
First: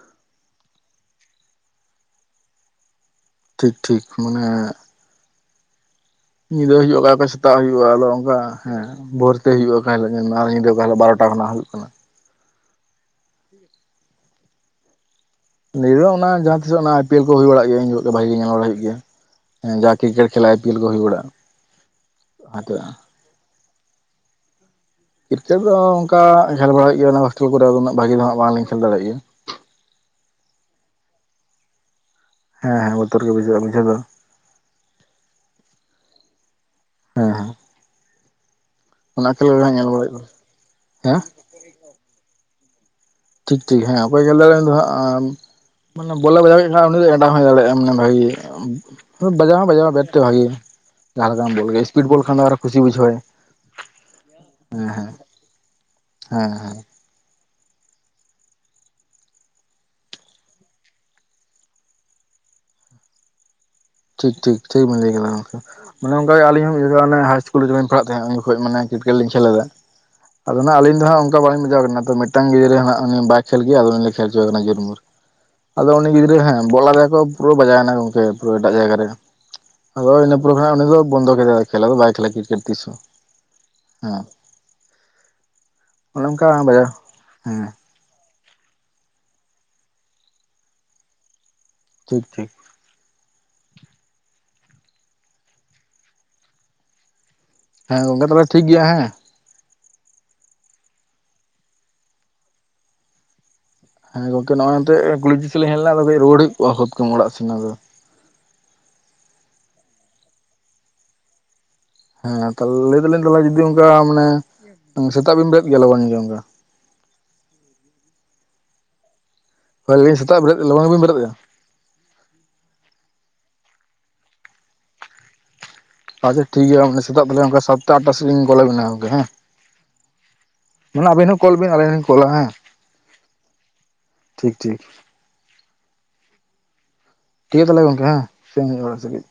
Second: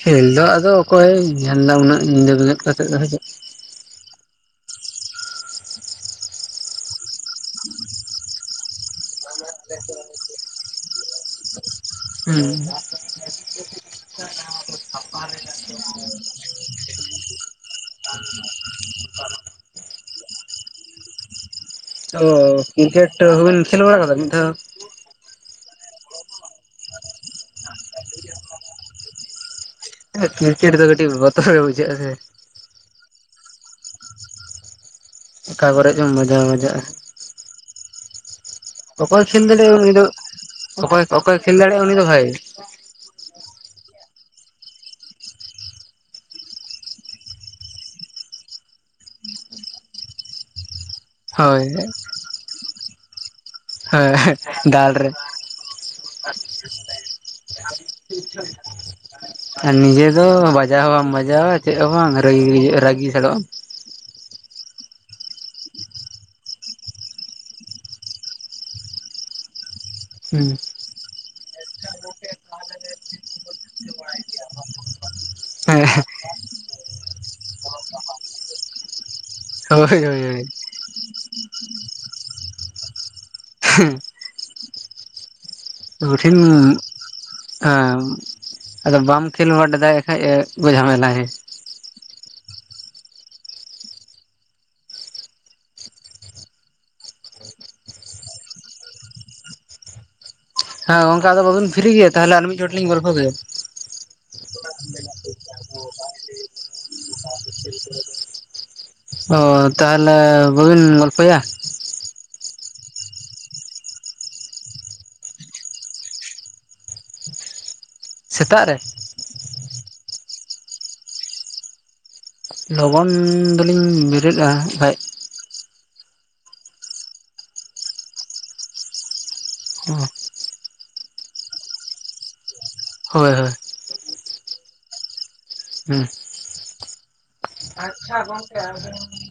S2: ᱠᱷᱮᱞ ᱫᱚ ᱟᱫᱚ ᱚᱠᱚᱭ ᱧᱮᱞᱫᱟ ᱩᱱᱟᱹᱜ ᱧᱤᱫᱟᱹ ᱵᱮᱸᱜᱮᱫ ᱠᱟᱛᱮ ᱫᱚ ᱦᱚᱭᱛᱳ
S1: ᱴᱷᱤᱠ ᱴᱷᱤᱠ ᱢᱟᱱᱮ ᱧᱤᱫᱟᱹ ᱦᱩᱭᱩᱜᱼᱟ ᱚᱠᱟ ᱚᱠᱟ ᱥᱮᱛᱟᱜ ᱦᱩᱭᱩᱜᱼᱟ ᱟᱫᱚ ᱚᱱᱠᱟ ᱦᱮᱸ ᱵᱷᱳᱨᱛᱮ ᱦᱩᱭᱩᱜᱼᱟ ᱟᱠᱟ ᱦᱤᱞᱳ ᱧᱮᱞ ᱢᱮ ᱟᱨ ᱧᱤᱫᱟᱹ ᱚᱠᱟ ᱦᱤᱞᱳ ᱵᱟᱨᱚᱴᱟ ᱠᱷᱚᱱᱟᱜ ᱦᱩᱭᱩᱜ ᱠᱟᱱᱟ ᱾
S2: ᱦᱩᱸ
S1: ᱱᱤᱭᱟᱹᱚᱜ ᱚᱱᱟ ᱡᱟᱦᱟᱸ ᱛᱤᱥ ᱚᱱᱟ ᱟᱭ ᱯᱤ ᱮᱞ ᱠᱚ ᱦᱩᱭ ᱵᱟᱲᱟᱜ ᱜᱮᱭᱟ ᱩᱱ ᱡᱚᱠᱷᱚᱡ ᱵᱷᱟᱜᱤ ᱜᱮ ᱧᱮᱞ ᱵᱟᱲᱟ ᱦᱩᱭᱩᱜ ᱜᱮᱭᱟ ᱾ ᱦᱮᱸ ᱡᱟ ᱠᱨᱤᱠᱮᱴ ᱠᱷᱮᱞᱟ ᱟᱭᱯᱤᱭᱮᱞ ᱠᱚ ᱦᱩᱭ ᱵᱟᱲᱟᱜᱼᱟ ᱾
S2: ᱚ ᱠᱨᱤᱠᱮᱴ ᱦᱚᱸᱵᱮᱱ ᱠᱷᱮᱞ ᱵᱟᱲᱟ ᱟᱠᱟᱫᱟ ᱢᱤᱫ ᱫᱷᱟᱣ ᱦᱚ
S1: ᱠᱨᱤᱠᱮᱴ ᱫᱚ ᱚᱱᱠᱟ ᱠᱷᱮᱞ ᱵᱟᱲᱟᱭ ᱜᱮᱭᱟ ᱚᱱᱟ ᱦᱳᱥᱴᱮᱞ ᱠᱚᱨᱮ ᱫᱚ ᱩᱱᱟᱹᱜ ᱵᱷᱟᱜᱤ ᱫᱚ ᱦᱟᱸᱜ ᱵᱟᱝᱞᱤᱧ ᱠᱷᱮᱞ ᱫᱟᱲᱮᱭᱟᱜ ᱜᱮᱭᱟ ᱾
S2: ᱦᱮᱸ ᱠᱨᱤᱠᱮᱴ ᱫᱚ ᱠᱟᱹᱴᱤᱡ ᱵᱚᱛᱚᱨ ᱜᱮ ᱵᱩᱡᱷᱟᱹᱜ ᱟ ᱥᱮ
S1: ᱦᱮᱸ ᱦᱮ ᱵᱚᱛᱚᱨ ᱜᱮ ᱵᱩᱡᱟᱹᱜᱼᱟ ᱵᱩᱡᱷᱟᱹᱣ ᱫᱚ
S2: ᱚᱠᱟ ᱠᱚᱨᱮ ᱪᱚᱢ ᱵᱟᱡᱟᱣ ᱵᱟᱡᱟᱜᱼᱟ
S1: ᱦᱮᱸ ᱦᱮᱸ
S2: ᱚᱠᱚᱭ
S1: ᱚᱱᱟ
S2: ᱠᱷᱮᱞ
S1: ᱜᱮ
S2: ᱫᱟᱲᱮ
S1: ᱦᱟᱸᱜ ᱧᱮᱞ
S2: ᱩᱱᱤ ᱫᱚ
S1: ᱵᱟᱲᱟᱭᱮᱫ ᱠᱚᱣᱟ
S2: ᱚᱠᱚᱭ
S1: ᱦᱮᱸ
S2: ᱚᱠᱚᱭᱮ ᱠᱷᱮᱞ ᱫᱟᱲᱮᱭᱟᱜ ᱩᱱᱤ ᱫᱚ ᱵᱷᱟᱹᱭ
S1: ᱴᱷᱤᱠ ᱴᱷᱤᱠ ᱦᱮᱸ ᱚᱠᱚᱭ ᱜᱮᱞ ᱫᱚ ᱦᱟᱸᱜ ᱢᱟᱱᱮ ᱵᱚᱞᱮ ᱵᱟᱡᱟᱣ ᱠᱮᱫ ᱠᱷᱟᱱ ᱩᱱᱤ ᱫᱚ ᱮᱰᱟᱣ ᱦᱳᱭ ᱫᱟᱲᱮᱭᱟᱜᱼᱟ ᱢᱟᱱᱮ ᱵᱷᱟᱜᱤ ᱜᱮ ᱵᱟᱡᱟᱣ ᱦᱚᱸ ᱵᱟᱡᱟᱣ ᱵᱮᱴ ᱛᱮ ᱵᱷᱟᱜᱤ ᱜᱮ ᱡᱟᱦᱟᱸ ᱞᱮᱠᱟᱢ
S2: ᱦᱳᱭ
S1: ᱵᱚᱞ ᱥᱯᱤᱰ ᱵᱚᱞ ᱠᱷᱟᱱ ᱫᱚ ᱟᱨ ᱦᱚᱸ ᱠᱩᱥᱤ ᱵᱩᱡᱷᱟᱹᱣ
S2: ᱦᱳᱭ ᱦᱮᱸ ᱫᱟᱞ ᱨᱮ [unintelligible]
S1: ᱦᱮᱸ ᱦᱮᱸ
S2: ᱟᱪᱪᱷᱟ [unintelligible] ᱟᱨ ᱱᱤᱡᱮ ᱫᱚ ᱵᱟᱡᱟᱣ ᱦᱚᱸ ᱵᱟᱢ ᱵᱟᱡᱟᱜ-ᱟ ᱪᱮᱫ ᱦᱚᱸ ᱵᱟᱝᱟᱹᱜᱤ ᱨᱟᱹᱜᱤ ᱜᱮ ᱵᱩᱡᱷᱟ ᱨᱟᱹᱜᱤ ᱜᱮ ᱯᱷᱮᱰᱚᱜᱼᱟ
S1: ᱴᱷᱤᱠ ᱴᱷᱤᱠ ᱴᱷᱤᱠ ᱵᱮᱱ ᱞᱟᱹᱭ ᱠᱮᱫᱟ ᱜᱚᱝᱠᱮ ᱢᱟᱱᱮ ᱚᱱᱠᱟ ᱜᱮ ᱟᱞᱤᱧ ᱦᱚᱸ ᱢᱤᱫ-ᱵᱟᱨ ᱦᱟᱭᱤᱥᱠᱩᱞ ᱨᱮ ᱡᱚᱠᱷᱚᱡ ᱯᱟᱲᱟᱜ ᱛᱟᱦᱮᱸᱜ ᱩᱱ ᱡᱚᱠᱷᱚᱡ ᱢᱟᱱᱮ ᱠᱨᱤᱠᱮᱴ ᱞᱤᱧ ᱠᱷᱮᱞ ᱞᱮᱫᱟ
S2: ᱦᱩᱸ
S1: ᱾ ᱟᱫᱚ ᱱᱟ ᱟᱹᱞᱤᱧ ᱫᱚ ᱦᱟᱸᱜ ᱵᱟᱹᱧ ᱢᱮᱡᱟᱣ ᱠᱟᱱᱟ ᱛᱚ ᱢᱤᱫᱴᱟᱝ ᱜᱤᱫᱽᱨᱟᱹ ᱱᱟᱜ ᱩᱱᱤ ᱵᱟᱭ ᱠᱷᱮᱞ ᱜᱮᱭᱟ ᱟᱫᱚ ᱩᱱᱤ ᱠᱷᱮᱞᱪᱚᱭᱮ ᱨᱮᱱᱟᱝ ᱜᱮ ᱡᱩᱨᱢᱩᱨ
S2: ᱦᱮᱸ
S1: ᱟᱫᱚ ᱩᱱᱤ ᱜᱤᱫᱽᱨᱟᱹ ᱦᱮᱸ ᱵᱚᱞ ᱟᱫᱮᱛᱮ ᱠᱚ ᱯᱩᱨᱟᱹ ᱵᱟᱡᱟᱣᱮᱱᱟ ᱜᱚᱝᱠᱮ ᱯᱩᱨᱟᱹ ᱮᱴᱟᱜ ᱡᱟᱭᱜᱟ ᱨᱮ
S2: ᱦᱳᱭ
S1: ᱟᱫᱚ
S2: ᱦᱳᱭ
S1: ᱤᱱᱟᱹ
S2: ᱦᱳᱭ
S1: ᱯᱚᱨᱮ ᱠᱷᱚᱱᱟᱜ ᱩᱱᱤ ᱫᱚ ᱵᱚᱱᱫᱚ ᱠᱮᱫᱟᱭᱟ ᱠᱷᱮᱞᱟᱫᱚ ᱵᱟᱭ ᱠᱷᱮᱞᱟ ᱠᱨᱤᱠᱮᱴ ᱛᱤᱥᱦᱚᱸ
S2: ᱦᱩᱸ
S1: ᱦᱮᱸ ᱚᱱᱮ
S2: ᱨᱴᱷᱤᱱ
S1: ᱚᱱᱠᱟ ᱵᱟᱡᱟᱣ
S2: ᱵᱮᱱ ᱢᱮᱱ ᱦᱮᱸ [unintelligible] ᱟᱫᱚ ᱵᱟᱢ ᱠᱷᱮᱞ ᱵᱟᱰ ᱵᱟᱰᱟᱭ ᱠᱷᱟᱡ ᱡᱷᱟᱢᱮᱞᱟᱭ ᱦᱮᱸ
S1: ᱴᱷᱤᱠ ᱴᱷᱤᱠ ᱦᱮᱸ ᱜᱚᱝᱠᱮ ᱛᱚᱵᱮ ᱴᱷᱤᱠ ᱜᱮᱭᱟ ᱦᱮᱸ
S2: ᱦᱮᱸ ᱜᱚᱝᱠᱮ ᱟᱫᱚ ᱵᱟᱵᱤᱱ ᱯᱷᱤᱨᱤ ᱜᱮᱭᱟ ᱛᱟᱦᱚᱞᱮ ᱟᱨ ᱢᱤᱫ ᱪᱚᱦᱚᱴ ᱞᱤᱧ ᱜᱚᱞᱯᱚ ᱠᱮᱭᱟ
S1: ᱦᱮᱸ ᱜᱚᱝᱠᱮ ᱱᱚᱜᱼᱚᱭ ᱱᱚᱛᱮ ᱠᱩᱞᱤ ᱥᱮᱫ ᱞᱤᱧ ᱦᱮᱡ ᱞᱮᱱᱟ ᱟᱫᱚ ᱠᱟᱹᱡ ᱨᱩᱣᱟᱹᱲ ᱦᱩᱭ ᱠᱚᱜᱼᱟ ᱦᱩᱛᱠᱟᱹᱢ ᱚᱲᱟᱜ ᱥᱮᱱ ᱟᱫᱚ
S2: ᱚ ᱛᱟᱦᱚᱞᱮ ᱵᱟᱹᱵᱤᱱ ᱜᱚᱞᱯᱷᱚᱭᱟ?
S1: ᱦᱮᱸ ᱞᱟᱹᱭ ᱮᱫᱟᱞᱤᱧ ᱛᱟᱦᱚᱞᱮ ᱡᱩᱫᱤ ᱚᱱᱠᱟ ᱢᱟᱱᱮ ᱥᱮᱛᱟᱜ ᱵᱤᱱ ᱵᱮᱨᱮᱫ ᱜᱮᱭᱟ ᱞᱚᱜᱚᱱ ᱞᱮᱠᱟ
S2: ᱥᱮᱛᱟᱜ ᱨᱮ
S1: ᱦᱳᱭ ᱟᱹᱞᱤᱧ ᱥᱮᱛᱟᱜ ᱵᱮᱨᱮᱫ ᱞᱚᱜᱚᱱ ᱞᱤᱧ ᱵᱮᱨᱮᱫᱼᱟ
S2: ᱞᱚᱜᱚᱱ ᱫᱚᱞᱤᱧ ᱵᱮᱨᱮᱫᱟ [unintelligible] ᱮᱠᱷᱟᱱ
S1: ᱟᱪᱪᱷᱟ ᱴᱷᱤᱠ ᱜᱮᱭᱟ ᱥᱮᱛᱟᱜ ᱚᱱᱠᱟ ᱥᱟᱛᱴᱟ ᱟᱴᱴᱟ ᱥᱮᱫᱞᱤᱧ ᱠᱚᱞ ᱟᱵᱮᱱᱟ ᱜᱚᱢᱠᱮ ᱦᱮᱸ
S2: ᱦᱮᱸ
S1: ᱢᱟᱱᱮ ᱟᱵᱤᱱ ᱦᱚᱸ ᱠᱚᱞ ᱵᱤᱱ ᱟᱵᱮᱱ ᱦᱚᱸᱧ ᱠᱚᱞᱟ ᱦᱮᱸ
S2: ᱦᱳᱭ ᱦᱳᱭ
S1: ᱴᱷᱤᱠ ᱴᱷᱤᱠ
S2: ᱦᱮᱸ
S1: ᱴᱷᱤᱠ ᱜᱮᱭᱟ ᱛᱟᱦᱞᱮ ᱜᱚᱢᱠᱮ ᱦᱮ ᱥᱮᱱ ᱞᱮᱱᱜᱤᱧ ᱚᱲᱟᱜ ᱥᱮᱫ ᱠᱟ. ᱡ